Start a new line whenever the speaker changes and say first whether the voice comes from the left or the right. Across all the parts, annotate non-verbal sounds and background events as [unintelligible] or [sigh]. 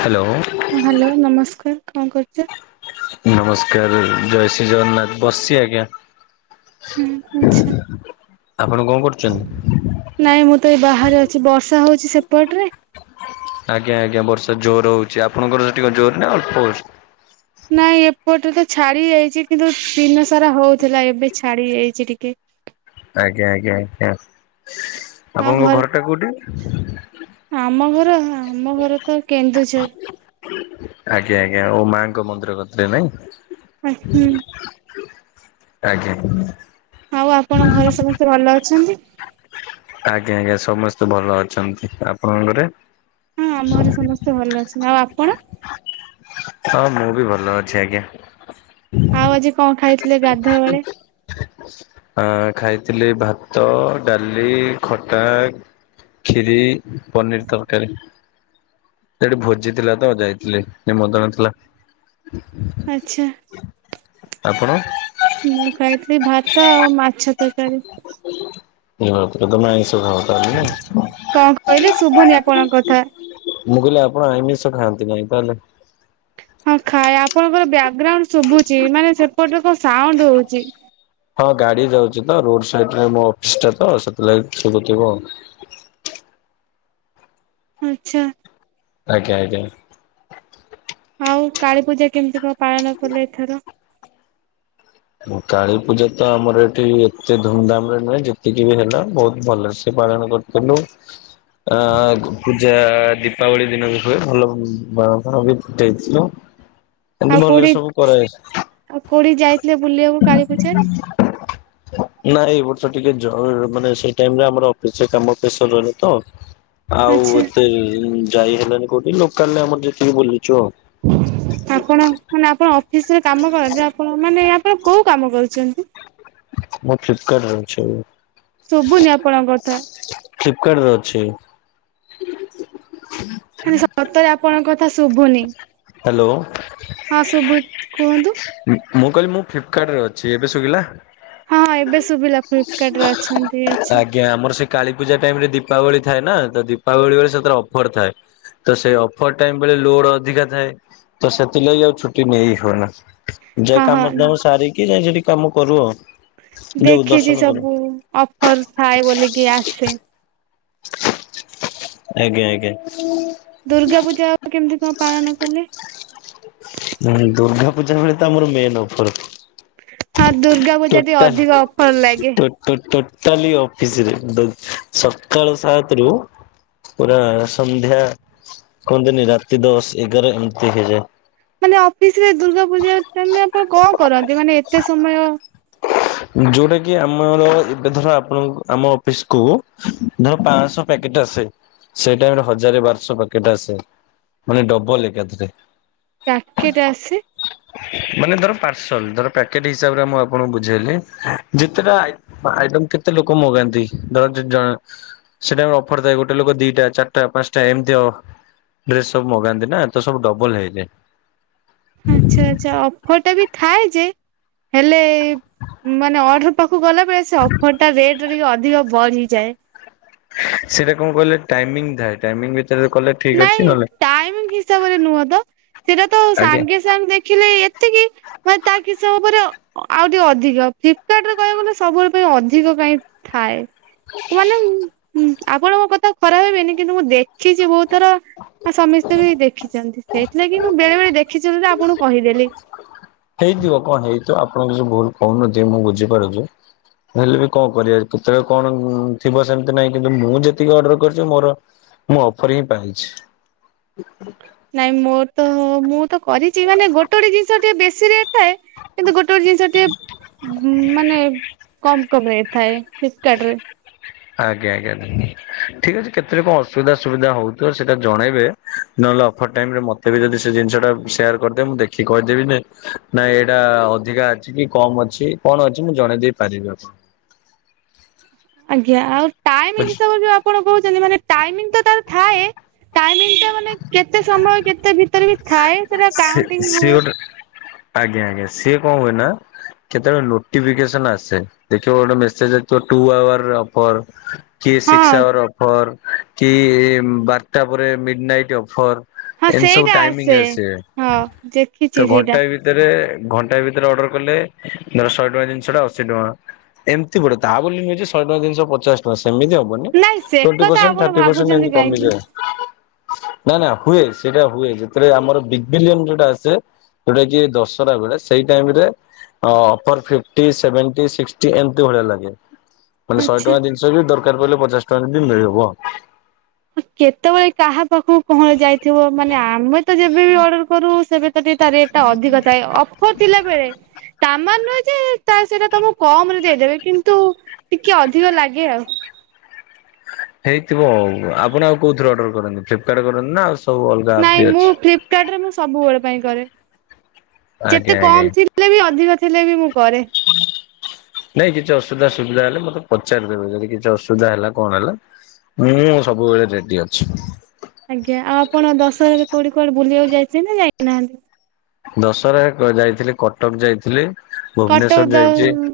left: Hello
right: ହଁ hello ନମସ୍କାର, କଣ କରୁଚ?
left: ନମସ୍କାର ଜୟ ଶ୍ରୀ ଜଗନ୍ନାଥ, ବସିଛି ଆଜ୍ଞା।
right: ହୁଁ, ଆଚ୍ଛା।
left: ଆପଣ କଣ କରୁଛନ୍ତି?
right: ନାଇଁ ମୁଁ ତ ଏଇ ବାହାରେ ଅଛି। ବର୍ଷା ହଉଛି ସେପଟରେ।
left: ଆଜ୍ଞା ଆଜ୍ଞା ବର୍ଷା ଜୋର ହଉଛି। ଆପଣଙ୍କର ସେଠି କଣ ଜୋର ନା ଅଳ୍ପ ହଉଛି?
right: ନାଇଁ ଏପଟେ ତ ଛାଡି ଯାଇଚି। କିନ୍ତୁ ଦିନ ସାରା ହଉଥିଲା ଏବେ ଛାଡି ଯାଇଚି ଟିକେ।
left: ଆଜ୍ଞା, ଆଜ୍ଞା, କାସ୍।
right: ଆଉ
left: ଆପଣଙ୍କ
right: ଘରେ
left: ଘର ଟା କୋଉଠି?
right: ଆମ ଘର ହଁ ଆମ ଘର ତ କେନ୍ଦୁଝର।
left: ଆଜ୍ଞା ଆଜ୍ଞା ଓ ମା ଙ୍କ ମନ୍ଦିର କତିରେ ନାଇଁ?
right: ଆଚ୍ଛା।
left: ଆଜ୍ଞା।
right: ଆଉ ଆପଣ ଘରେ ସମସ୍ତେ ଭଲ ଅଛନ୍ତି?
left: ଆଜ୍ଞା ଆଜ୍ଞା ସମସ୍ତେ ଭଲ ଅଛନ୍ତି। ଆପଣଙ୍କ ଘରେ?
right: ହଁ ଆମ ଘରେ ସମସ୍ତେ ଭଲ ଅଛନ୍ତି। ଆଉ ଆପଣ?
left: ହଁ ମୁଁ ବି ଭଲ ଅଛି ଆଜ୍ଞା।
right: ଆଉ ଆଜି କଣ ଖାଇଥିଲେ ଗାଧୁଆବେଳେ?
left: ଆ, ଖାଇଥିଲି ଭାତ, ଡାଲି, ଖଟା ଖିରୀ, ପନିର୍ ତରକାରୀ। ସେଠି ଭୋଜି ଥିଲା ତ ଯାଇଥିଲି ନିମନ୍ତ୍ରଣ ଥିଲା।
right: ଆଚ୍ଛା।
left: ଆପଣ?
right: ତାରୀ
left: [unintelligible] ସେ ଘଟଗାଁ ତାରିଣୀ?
right: କଣ କହିଲେ ଶୁଭୁନି ଆପଣଙ୍କ କଥା?
left: ମୁଁ କହିଲି ଆପଣ ଆଇମିଷ ଖାଆନ୍ତି ନାହିଁ ତାହେଲେ।
right: ହଁ ଖାଏ ଆପଣଙ୍କର ବ୍ୟାକଗ୍ରାଉଣ୍ଡ ଶୁଭୁଚି। ମାନେ ସେପଟରେ କଣ ସାଉଣ୍ଡ ହୋଉଛି।
left: ହଁ ଗାଡି ଯାଉଛି ତ ରୋଡ୍ ସାଇଡରେ ମୋ ଅଫିସ୍ ଟା ତ ସେଥି ଲାଗି ଶୁଭୁ ଥିବ।
right: ଆଚ୍ଛା।
left: ଆଜ୍ଞା, ଆଜ୍ଞା।
right: ଆଉ କାଳୀ ପୂଜା କେମିତି କଣ ପାଳନ କଲେ ଏଥର?
left: କାଳୀ ପୂଜା ତ ଆମର ଏଠି ଏତେ ଧୁମଧାମ ରେ ନୁହେଁ ଯେତିକି ବି ହେଲା ବହୁତ ଭଲସେ ପାଳନ କରିଥିଲୁ। ଆ ପୂଜା ଦୀପାବଳି ଦିନ ବି ହୁଏ। ଭଲ ବାଣ ଫାଣ ବି ଫୁଟେଇଥିଲୁ। ଏମିତି
right: ଆଉ
left: ଭଲରେ
right: କୋଉଠି
left: ସବୁ କରାଯାଏ।
right: ଆଉ କୋଉଠି ଯାଇଥିଲେ ବୁଲିବାକୁ କାଳୀ ପୂଜାରେ?
left: ନାଇଁ ଏଇ ବର୍ଷ ଟିକେ ଜରୁରୀ ମାନେ ସେଇ ଟାଇମ୍ ରେ ଆମର ଅଫିସରେ କାମ ପ୍ରେସର ରହିଲା ତ। ଆଉ
right: ଆଚ୍ଛା
left: ଏତେ ଯାଇ ହେଲାନି କୋଉଠି ଲୋକାଲରେ ଆମର ଯେତିକି ବୁଲିଲୁ।
right: ଆପଣ ମାନେ ଆପଣ ଅଫିସରେ କାମ କରନ୍ତି ଆପଣ ମାନେ ଆପ୍ ପଣ କୋଉ କାମ କରୁଚନ୍ତି?
left: ମୁଁ ଫ୍ଲିପକାରଟରେ ଅଛି
right: ଶୁଭୁନି ଆପଣଙ୍କ
left: ଏବେ।
right: କଥା
left: ଫ୍ଲିପକାର୍ଟରେ ଅଛି।
right: ମାନେ ସତରେ ଆପଣଙ୍କ କଥା ଶୁଭୁନି।
left: ହ୍ୟାଲୋ।
right: ହଁ ଶୁଭୁ କୁହନ୍ତୁ।
left: ମୁଁ ମୁଁ କହିଲି ମୁଁ ଫ୍ଲିପକାଟ୍ ରେ ଅଛି। ଏବେ ଶୁଗିଲା?
right: ହଁ ଏବେ ଶୁଭିଲା ଫ୍ଲିପକାର୍ଟରେ ଅଛନ୍ତି। ଆଚ୍ଛା।
left: କାଳୀପୂଜା ଟାଇମ୍ ରେ ଦୀପାବଳି ଥାଏ ନା। ତ ଦୀପାବଳି ବେଳେ ସେଥିରେ ଅଫର ଥାଏ। ତ ସେ ଅଫର ଟାଇମ୍ ବେଳେ ଲୋଡ ଅଧିକା ଥାଏ। ତ ସେଥିଲାଗି ଆଉ ଛୁଟି ନେଇ ହୁଏନା। ଯା
right: ହଁ ହଁ
left: କାମ ଦାମ ସାରିକି ଯାଇ ସେଠି କାମ କରୁ ଆଉ। ଯୋଉ
right: ଦେଖିଚି
left: ଦର୍ଶନ କରୁ
right: ସବୁ ଅଫର ଥାଏ ବୋଲିକି ଆସେ।
left: ଆଜ୍ଞା ଆଜ୍ଞା।
right: ଦୁର୍ଗା ପୂଜା ଆଉ କେମିତି କଣ ପାଳନ କଲେ?
left: ହୁଁ ଦୁର୍ଗା ପୂଜା ବେଳେ ତ ଆମର ମେନ୍ ଅଫର୍।
right: ହଁ ଦୁର୍ଗା ପୂଜା ଟିକେ
left: ଟୋଟାଲ୍
right: ଅଧିକ ଅଫର ଲାଗେ।
left: ଟୋ ଟୋ ଟୋ ଟାଲି ଅଫିସରେ ଦ ସକାଳ ସାତରୁ ପୁରା ସନ୍ଧ୍ୟା କୁହନ୍ତିନି ରାତି ଦଶ ଏଗାର ଏମିତି ହେଇଯାଏ।
right: ମାନେ ଅଫିସରେ ଦୁର୍ଗା ପୂଜା ଟାଇମ୍ ରେ ଆପଣ କଣ କରନ୍ତି ମାନେ ଏତେ ସମୟ?
left: ଯୋଉଟା କି ଆମର ଏବେ ଧର ଆପଣଙ୍କ ଆମ ଅଫିସକୁୁ ଧର ପାନ୍ସଶ ପ୍ୟାକ୍ ଟ୍ ଆସେ ସେ ଟାଇମ୍ ରେ ହଜାର ବାରଶ ପ୍ୟାକେଟ ଆସେ। ମାନେ ଡବଲ ଏକାଥରେ।
right: ପ୍ୟାକେଟ ଆସେ?
left: ସଲ ଧର ପ୍ୟାକେଟ୍ ହିସାବରେ ମୁଁ ଆପଣଙ୍କୁ ବୁଝେଇଲି। ଯେତେଟା ଆଇ ଆଇଟମ୍ କେତେ ଲୋକ ମଗାନ୍ତି। ଧର ଜ ଜ ସେଟା ଟାଇମ୍ ରେ ଅଫର ତ ଗୋଟେ ଲୋକ ଦିଟା, ଚାରିଟା, ପାନ୍ସଟା ଏମିତି ହବ। ଡ୍ରେସ ସବୁ ମଗାନ୍ତି ନା ତ ସବୁ ଡବଲ ହେଇଯାଏ।
right: ଆଚ୍ଛା ଆଚ୍ଛା ଅଫର ଟା ବି ଥାଏ ଯେ ହେଲେ ମାନେ ଅର୍ଡର ପାକ୍ କୁ ଗଲା ବେଳେ ସେ ଅଫର ଟା ରେଟ ଟିକେ ଅଧିକ ବଢ଼ିଯାଏ।
left: ସେଇଟା କଣ କହିଲେ ଟାଇମିଂ ଥାଏ। ଟାଇମିଂ ୱି
right: ନାଇଁ ଟାଇମିଂ ହିସାବରେ ନୁହଁ ତ। ସେଟା ତ
left: ଆଜ୍ଞା।
right: ସାଙ୍ଗେ ସାଙ୍ଗେ ଦେଖିଲେ ଏତ୍ ମାନେ ତା କିଛି ସମୟ ପରେ ଆଉ ଟିକେ ଅଧିକ, ଫ୍ଲିପକାର୍ଟ ରେ କହିବାକୁ ଗଲେ ସବୁବେଳେ ପାଇଁ ଅଧିକ କାହିଁ ଥାଏ? ମାନେ ଉଁ ଆପଣଙ୍କ ମୋ କଥାକୁ ଖରାପ ଭାବିବେନି କିନ୍ତୁ ମୁଁ ଦେଖିଚି ବହୁତ ଥର। ଆଉ ସମସ୍ତେ ବି ଦେଖିଚନ୍ତି। ସେଇଥିଲାଗି ମୁଁ ବେଳେ ବେଳେ ଦେଖିଚି ବୋଲି ତ ଆପଣଙ୍କୁ କହିଦେଲି।
left: କିନ୍ତୁ ଆପଣ କିଛି ଭୁଲ କହୁନଥିବେ ମୁଁ ବୁଝିପାରୁଚି। ହେଲେ ବି କଣ କରିବା କେତେବେଳେ କଣ ଉଁ ଥିବ ସେମିତି ନାଇଁ। କିନ୍ତୁ ମୁଁ ଯେତିକି ଅର୍ଡର କରିଚି ମୋର ମୁଁ ଅଫର୍ ହିଁ ପାଇଛି।
right: ନାଇଁ ମୋର ତ ମୁଁ ତ କରିଚି। ମାନେ ଗୋଟେ ଗୋଟେ ଜିନିଷ ଟିକେ ବେଶି
left: ହଁ।
right: କିନ୍ତୁ ଗୋଟେ ଗୋଟେ ଜିନିଷ ଟିକେ ଉଁ ମାନେ କମ୍ କମ୍ ହେଇଥାଏ। ଫ୍ଲିପକାର୍ଟ ରେ।
left: ଆଜ୍ଞା ଆଜ୍ଞା ଠିକ୍ ଅଛି, କେତେବେଳେ କଣ ଅସୁବିଧା ସୁବିଧା ହଉଥିବ ସେଇଟା ଜଣେଇବେ ନହେଲେ ଫର ଟାଇମ୍ ରେ ମତେ ବି ଯଦି ସେ ଜିନିଷ ଟା ସେୟାର କରିଦେବେ ମୁଁ ଦେଖି କହିଦେବିବେ ନାଇଁ ଏଇଟା ଅଧିକା ଅଛି କି କମ ଅଛି କଣ ଅଛି ମୁଁ ଜଣେଇ ଦେଇ ପାରିବି ଆପଣଙ୍କୁ।
right: ଆଜ୍ଞା ଆଉ ଟାଇମ ହିସାବରେ ଯୋ ଆପଣ କହୁଛନ୍ତି ମାନେ ଟାଇମିଂ ତ ତାର ଥାଏ ଟାଇମିଙ୍ଗ ଟା ମାନେ କେତେ ସମୟ କେତେ ଭି ତରେ ବି ଥାଏ ସେଟା
left: ସେ
right: କାଉଣ୍ଟିଙ୍ଗ
left: ସିଏ
right: ହୁଏ।
left: ଗୋଟେ ଆଜ୍ଞା ଆଜ୍ଞା, ସିଏ କଣ ହୁଏ ନା କେତେବେଳେ ନୋଟିଫିକେସନ ଆସେ ଦେଖିବ ଗୋଟେ ମେସେଜ ଯା ଟୁ ଆୱାର ଅଫର୍ କି
right: ହଁ
left: ସିକ୍ସ ଆୱାର ଅଫର୍, କି ବାରଟା ପରେ ମିଡ ନାଇଟ୍ ଅଫର୍
right: ହଁ
left: ଏମିତି ସବୁ
right: ସେଇଟା
left: ଟାଇମିଙ୍ଗ ଆସେ
right: ହଁ ଦେଖିଛି
left: ତ
right: ସେଇଟା
left: ଘଣ୍ଟାଏ ଭିତରେ ଘଣ୍ଟାଏ ଭିତରେ ଅର୍ଡର କଲେ ଧର ଶହେ ଟଙ୍କା ଜିନିଷ ଟା ଅଶି ଟଙ୍କା। ଏମିତି ପଡିବ ତାହା ବୋଲି ନୁହେଁ ଯେ ଶହେ ଟଙ୍କା ଜିନିଷ ପଚାଶ ଟଙ୍କା ଆସେ। ସେମିତି ହବନି।
right: ନାଇଁ ସେ
left: ଟ୍ବେଣ୍ଟି
right: କଥା
left: ପର୍ସେଣ୍ଟ୍,
right: ଆପଣ
left: ଥାର୍ଟୀ ପର୍ସେଣ୍ଟ
right: ଭାବୁଛନ୍ତି
left: ଏମିତି
right: କାହିଁକି
left: କମିବ। ନା ନା ହୁଏ ସେଇଟା ହୁଏ ଯେତେବେଳେ ଆମର ବିଗ ବିଲିୟନ ଯୋଉଟା ଆସେ ଯୋଉଟା କି ଦଶହରା ବେଳେ ସେଇ ଟାଇମ ରେ ଅ-ଅ ଅଫର୍ ଫିପ୍ଟି ସେଭେନ୍ଟି ଶିଷ୍ଟି ଏମିତି ଭଳିଆ ଲାଗେ। ମାନେ ଶହେ
right: ଆଚ୍ଛା।
left: ଟଙ୍କା ଜିନିଷ ବି ଦରକାର ପଡ଼ିଲେ ପଚାଶ ଟଙ୍କାରେ ବି ମିଳିବ।
right: କେତେବେଳେ କାହା ପାଖକୁ କଣ ଯାଇଥିବ, ମାନେ ଆମେ ତ ଯେବେ ବି ଅର୍ଡର କରୁ ସେବେ ସେମିତି ତା ରେଟ୍ ଟା ଅଧିକ ଥାଏ ଅଫର ଥିଲା ବେଳେ। ତା ମାନେ ନୁହେଁ ଯେ ତା ସେଇଟା ତମକୁ କମ୍ ରେ ଦେଇଦେବେ କିନ୍ତୁ ଟିକେ ଅଧିକ ଲାଗେ ଆଉ।
left: ହେଇଥିବ ଆଉ ଆପଣ ଆଉ କୋଉଥିରେ ଅର୍ଡର କରନ୍ତି ଫ୍ଲିପକାର୍ଟ କରନ୍ତି ନା ଆଉ ସବୁ ଅଲଗା ଆପ୍
right: ନାଇଁ
left: ବି
right: ମୁଁ
left: ଅଛି?
right: ଫ୍ଲିପକାର୍ଟ ରେ ମୁଁ ସବୁ ବେଳେ ପାଇଁ କରେ।
left: ଆଜ୍ଞା
right: ଯେତେ
left: ଆଜ୍ଞା
right: କମ୍ ଥିଲେ ବି ଅଧିକ ଥିଲେ ବି ମୁଁ କରେ।
left: ନାଇଁ କିଛି ଅସୁବିଧା ସୁବିଧା ହେଲେ ମତେ ପଚାରିଦେବେ ଯଦି କିଛି ଅସୁବିଧା ହେଲା କଣ ହେଲା। ମୁୁଁ ସବୁବେଳେ ରେଡି ଅଛି।
right: ଆଜ୍ଞା ଆଉ ଆପଣ ଦଶହରାରେ କୋଉଠି କୁଆଡ଼େ ବୁଲିବାକୁ ଯାଇଛନ୍ତି ନା ଯାଇନାହାନ୍ତି?
left: ଦଶହରାରେ କ ଯାଇଥିଲି କଟକ ଯାଇଥିଲି।
right: କଟକ
left: ଭୁବନେଶ୍ଵର ଯାଇଛି
right: ଦ-ଅ-ଅ-ଉ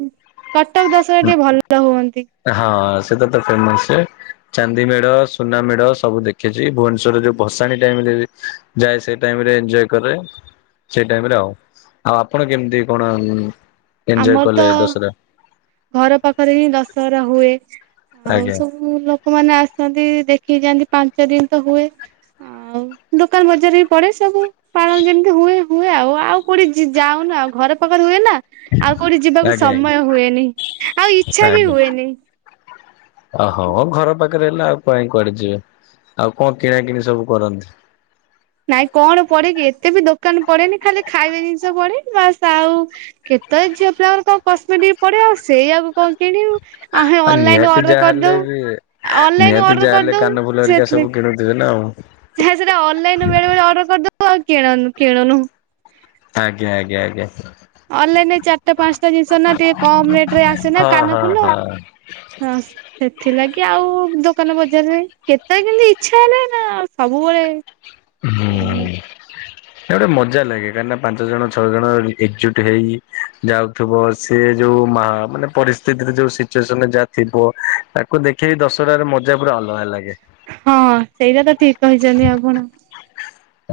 right: କଟକ ଦଶହରା ଟିକେ ଭଲ ହୁଅନ
left: ହଁ ସେଟା ତ ଫେମସେ। ଚାନ୍ଦି ମେଢ଼, ସୁନା ମେଢ଼ ସବୁ ଦେଖିଛି। ଭୁବନେଶ୍ଵରରେ ଯୋଉ ଭସାଣି ଟାଇମ୍ ବି ଯାଏ ସେଇ ଟାଇମ୍ ରେ ଏଞ୍ଜୋଏ କରେ ସେ ଟାଇମ୍ ରେ ଆଉ। ଆଉ ଆପଣ କେମତି କଣ ଏଯୋଏ
right: ଆମର ତ
left: କଲେ ଦଶହରା,
right: ଘର ପାଖ ପାଖରେ ହିଁ ଦଶହରା ହୁଏ ଆଉ
left: ଆଜ୍ଞା
right: ସବୁ ଲୋକମାନେ ଆସନ୍ତି ଦେଖିକି ଯାଆନ୍ତି। ପାଞ୍ଚ ଦିନ ତ ହୁଏ। ଆଉ ଦୋକାନ ବଜାର ବି ପଡ଼େ ସବୁ ପାଳନ ଯେମିତି ହୁଏ। ହୁଏ ଆଉ, ଆଉ କୋଉଠି ଜି ଯାଉନ ଆଉ ଘର ପାଖରେ ହୁଏ ନା। ଆଉ କୋଉଠି ଯିବାକୁ
left: ଆଜ୍ଞା ଆଜ୍ଞା
right: ସମୟ ହୁଏନି। ଆଉ ଇଚ୍ଛା ବି
left: ଆଜ୍ଞା
right: ହୁଏନି।
left: ଓହୋ ଘର ପାଖରେ ହେଲେ ଆଉ କାଇଁ କୁଆଡ଼େ ଯିବେ। ଆଉ କଣ କିଣା କିିଣି ସବୁ କରନ୍ତି?
right: ନାଇଁ କଣ ପଡେ କି ଏତେ ବି ଦୋ ଦୋକାନ ପଡ଼େନି ଖାଲି ଖାଇବା ଜିନିଷ ପଡ଼େ। ବାସ୍ ଆଉ କେତେ ଝିଅ ପିଲାଙ୍କର କଣ କସ୍ମେଟିକ ପଡ଼େ। ଅ ସେଇଆକୁ କଣ କିଣିବୁ ଆମେ
left: ଆ
right: ଅନଲାଇନ
left: ନିହାତି
right: ଅର୍ଡର
left: ଯାହା ହେଲେ
right: କରିଦଉ।
left: ବି
right: ଅନଲାଇନ
left: ନିହାତି
right: ଅର୍ଡର
left: ଯାହାହେଲେ
right: କରିଦଉ
left: କାନ ଫୁଲ ହେରିକା ସବୁ
right: ସେଥିଲାଗି
left: କିଣୁଥିବେ ନା ଆଉ।
right: ସେଟା ଅନଲାଇନ ବେଳେବେଳେ ଅର୍ଡର କରିଦବୁ ଆଉ କିଣ କିଣୁନୁ।
left: ଆଜ୍ଞା ଆଜ୍ଞା ଆଜ୍ଞା।
right: ଅନଲାଇନରେ ଚାରିଟା ପାଞ୍ଚଟା ଜିନିଷ ନା ଟିକେ କମ୍ ରେଟ୍ ରେ ଆସେ ନା
left: ହଁ
right: କାନ
left: ହଁ
right: ଫୁଲ।
left: ହଁ
right: ହଁ ସେଥିଲାଗି ଆଉ ଦୋକାନ ଦୋକାନ ବଜାରରେ କେତେବେଳେ କେମିତି ଇଛା ହେଲେ ନା ସବୁବେଳେ କିଣୁନୁ।
left: ସେଟା ଗୋଟେ ମଜା ଲାଗେ କାହିଁକିନା ପାଞ୍ଚ ଜଣ ଛଅ ଜଣ ଏ ଏକଜୁଟ ହେଇ ଯାଉଥିବ ସେ ଯଉ ଯୋଉ ମାଆ ମାନେ ପରିସ୍ଥିତିରେ ଯୋଉ ସିଚୁଏସନରେ ଯାହା ଥିବ ତାକୁ ଦେଖିକି ଦଶହରାର ମଜା ପୁରା ଅଲ ଲଗା ଲାଗେ।
right: ହଁ ସେଇଟା ତ ଠିକ୍ କହିଛନ୍ତି ଆପଣ।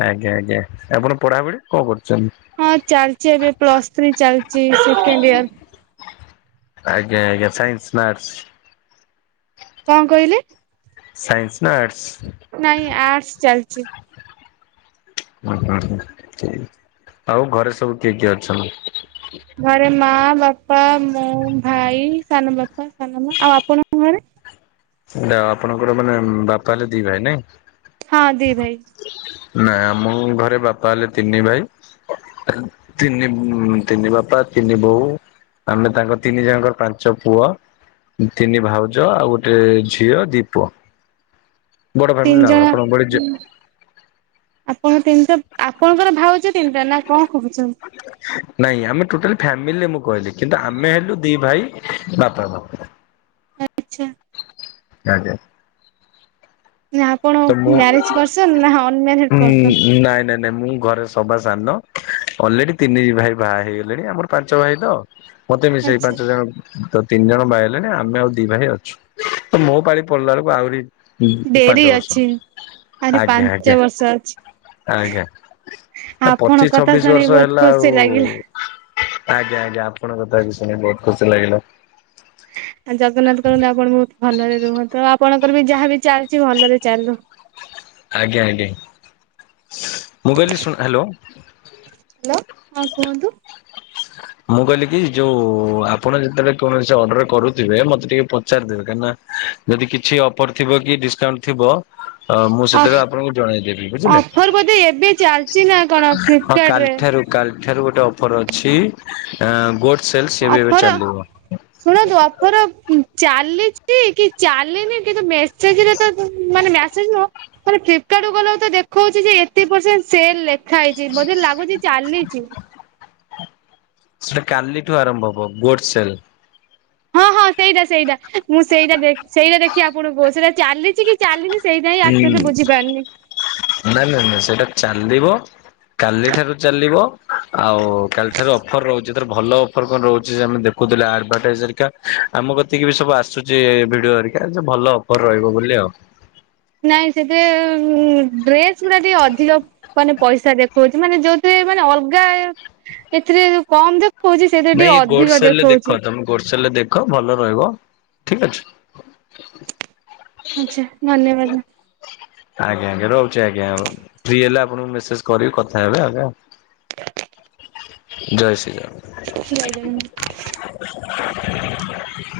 left: ଆଜ୍ଞା ଆଜ୍ଞା। ଆପଣ ପଢ଼ାପଢ଼ି କଣ କରୁଚ
right: ହଁ ଚାଲଚି ଏବେ ପ୍ଲସ ଥ୍ରୀ ଚାଲଚି ସେକେଣ୍ଡିଅର।
left: ଆଜ୍ଞା ଆଜ୍ଞା। ସାଇନ୍ସ ନା ଆର୍ଟସ୍?
right: କଣ କହିଲେ?
left: ସାଇନ୍ସ ନା ଆର୍ଟସ୍?
right: ନାଇଁ ଆର୍ଟସ ଚାଲିଚି।
left: ହୁଁ ହୁଁ ହୁଁ। ଆଉ ଘରେ ସବୁ କିଏ କିଏ ଅଛନ୍ତି?
right: ଘରେ ମାଆ ବାପା, ମୁଁ, ଭାଇ, ସାନ ବାପା, ସାନ ମା। ଆଉ ଆପଣଙ୍କ ଘରେ?
left: ଯାହଉ ଆପଣଙ୍କର ମାନେ ବାପା ହେଲେ ଦି ଭାଇ ନାଇଁ?
right: ହଁ ଦି ଭାଇ।
left: ନାଇଁ ଆମ ଘରେ ବାପା ହେଲେ ତିନି ଭାଇ ତିନ ତିନି ତିନି ବାପା ତିନି ବୋଉ ଆମେ ତାଙ୍କ ତିନି ଜଣଙ୍କର ପାଞ୍ଚ ପୁଅ, ତିନି ଭାଉଜ ଆଉ ଗୋଟେ ଗୋଟିଏ ଝିଅ ଦି ପୁଅ। ବଡ
right: ତିନି
left: ଫ୍ୟାମିଲିଟା ଆଉ।
right: ଜଣ
left: ଆପଣଙ୍କ ଭଳି ଯେ
right: କଣ ତିନିଟା, ଆପଣଙ୍କର ଭାଉଜ ତିନିଟା ନା କଣ? କହୁଛନ୍ତି?
left: ନାଇଁ ଆମେ ଟୋଟାଲ ଫ୍ୟାମିଲିରେ ମୁଁ କହିଲି। କିନ୍ତୁ ଆମେ ହେଲୁ ଦି ଭାଇ ବାପା ବୋଉ।
right: ଆଚ୍ଛା।
left: ଆଜ୍ଞା।
right: ନାଇଁ, ଆପଣ
left: ତ ମୁଁ
right: ମ୍ୟାରେଜ ପର୍ସନ ନା ଅନମ୍ୟାରେଡ଼ ପର୍ସନ?
left: ନାଇଁ ନାଇଁ ମୁଁ ଘରେ ସବା ସାନ। ଅଲରେଡି ତିନି ଭାଇ ବାହା ହେଇଗଲେଣି, ଆମର ପାଞ୍ଚ ଭାଇ ତ ମତେ ବି ସେଇ
right: ଆଚ୍ଛା
left: ପାଞ୍ଚ ଜଣ ତ ତିନି ଜଣ ବାହା ହେଇଗଲେଣି, ଆମେ ଆଉ ଦି ଭାଇ ଅଛୁ। ତ ମୋ ପାଳି ପଡ଼ିଲା ବେଳକୁ ଆହୁରି ହୁଁ ପାଞ୍ଚ ବର୍ଷ।
right: ଆରେ
left: ଆଜ୍ଞା ଆଜ୍ଞା
right: ପାଞ୍ଚ ବର୍ଷ ଅଛି।
left: ଆଜ୍ଞା। ଆ
right: ଆପଣଙ୍କ
left: ପଚିଶ
right: କଥା
left: ଛବିଶ
right: ଶୁଣି
left: ବର୍ଷ
right: ବହୁତ
left: ହେଲା
right: ଖୁସି
left: ଆଉ
right: ଲାଗିଲା।
left: ଆଜ୍ଞା ଆଜ୍ଞା, ଆପଣଙ୍କ କଥା ବି ଶୁଣି ବହୁତ ଖୁସି ଲାଗିଲା।
right: ଆ ଜଗନ୍ନାଥ କରନ୍ତୁ ଆପଣ ବହୁତ ଭଲରେ ରୁହନ୍ତୁ, ଆପଣଙ୍କର ବି ଯାହା ବି ଚାଲିଛି ଭଲରେ ଚାଲୁ।
left: ଆଜ୍ଞା ଆଜ୍ଞା। ମୁଁ କହିଲି ଶୁଣ ହ୍ୟାଲୋ।
right: ହ୍ୟାଲୋ ହଁ କୁହନ୍ତୁ।
left: ମୁଁ କହିଲି କି ଯୋଉ ଆପଣ ଯେତେବେଳେ କୌଣସି ଅର୍ଡର କରୁଥିବେ ମତେ ଟିକେ ପଚାରିଦେବେ, କାହିଁକିନା ଯଦି କିଛି ଅଫର ଥିବ କି ଡିସକାଉଣ୍ଟ ଥିବ ତ ମୁଁ ସେତେବେଳେ ଆପଣଙ୍କୁ ଜଣେଇଦେବି ବୁଝିଲେ?
right: ଅଫର ବୋଧେ ଏବେ ଚାଲିଛି ନା କଣ
left: ହଁ
right: ଫ୍ଲିପକାର୍ଟ
left: କାଲି ଲି
right: ରେ
left: ଠାରୁ କାଲି ଠାରୁ ଗୋଟେ ଅଫର୍ ଅଛି, ଆ ବୋଟ୍
right: ଅଫର ଶୁଣନ୍ତୁ ଅଫର ଚାଲିଚି ଚାଲିଚି କି ଚାଲିନି କିନ୍ତୁ ମେସେଜରେ ତ ମାନେ ମ୍ୟା ସେଜ ନୁହଁ, ମାନେ ଫ୍ଲିପକାର୍ଟକୁ ଗଲାକୁ ଦେଖଉଛି ଏତିକି ପରସେଣ୍ଟ ସେଲ୍ ଲେ। ଖା ହେଇଛି, ବୋଧେ ଲାଗୁଚି ଚାଲିଚି।
left: ସେ କାଲିଠୁ ଆରମ୍ଭ ହବ ଗୋଡ ସେଲ।
right: ହଁ ହଁ ସେଇଟା ସେଇଟା ମୁଁ ସେଇଟା ଦେଖି ସେଇଟା ଦେଖି ଆପଣଙ୍କୁ କହୁଚି। ସେଇଟା ଚାଲିଚି କି ଚାଲିନି ସେଇଟା ହିଁ ଆକ୍ଚୁଆଲି
left: ସେଲ୍
right: ବୁଝିପାରୁନି।
left: ନାଇଁ ନାଇଁ ନାଇଁ, ସେଇଟା ଚାଲିବ, କାଲିଠାରୁ ଚାଲିବ ଆଉ କାଲିଠାରୁ ଅଫର ରହୁଛି, ତାର ଭଲ ଅଫର କଣ ରହୁଛି ଆମେ ଦେଖୁଥିଲେ ଆଡଭାଟାଇଜ ହେରିକା ଆମ କତିକି ବି ସବୁ ଆସୁଛି, ଏ ଭିଡିଓ ହେରିକା ସବୁ ଭଲ ଅଫର ରହିବ ବୋଲି ଆଉ।
right: ନାଇଁ ସେଥିରେ ଉମ୍ ଡ୍ରେସ ଗୁଡା ଟିକେ ଅଧିକ ମାନେ ପଇସା ଦେଖଉଛି, ମାନେ ଯୋଉଥିରେ ଆ ଅଲଗାଥିରେ କମ୍
left: ନାଇଁ ଏ ଗୋଡସଲ ରେ ଦେଖ ତମେ ଗୋଡ ସେଲ ରେ ଦେଖ ଭଲ ରହିବ ଠିକ ଅଛି।
right: ଆଚ୍ଛା ଧନ୍ୟବାଦ।
left: ଆଜ୍ଞା ଆଜ୍ଞା ରହୁଛି ଆଜ୍ଞା ଫି ହେଲେ ଆପଣଙ୍କୁ ମେସେଜ କରିକି କଥା ହେବେ ଆଜ୍ଞା।
right: [inaudible]
left: ଜୟ ଶ୍ରୀ ରାମ।
right: [unintelligible]
left: [inaudible]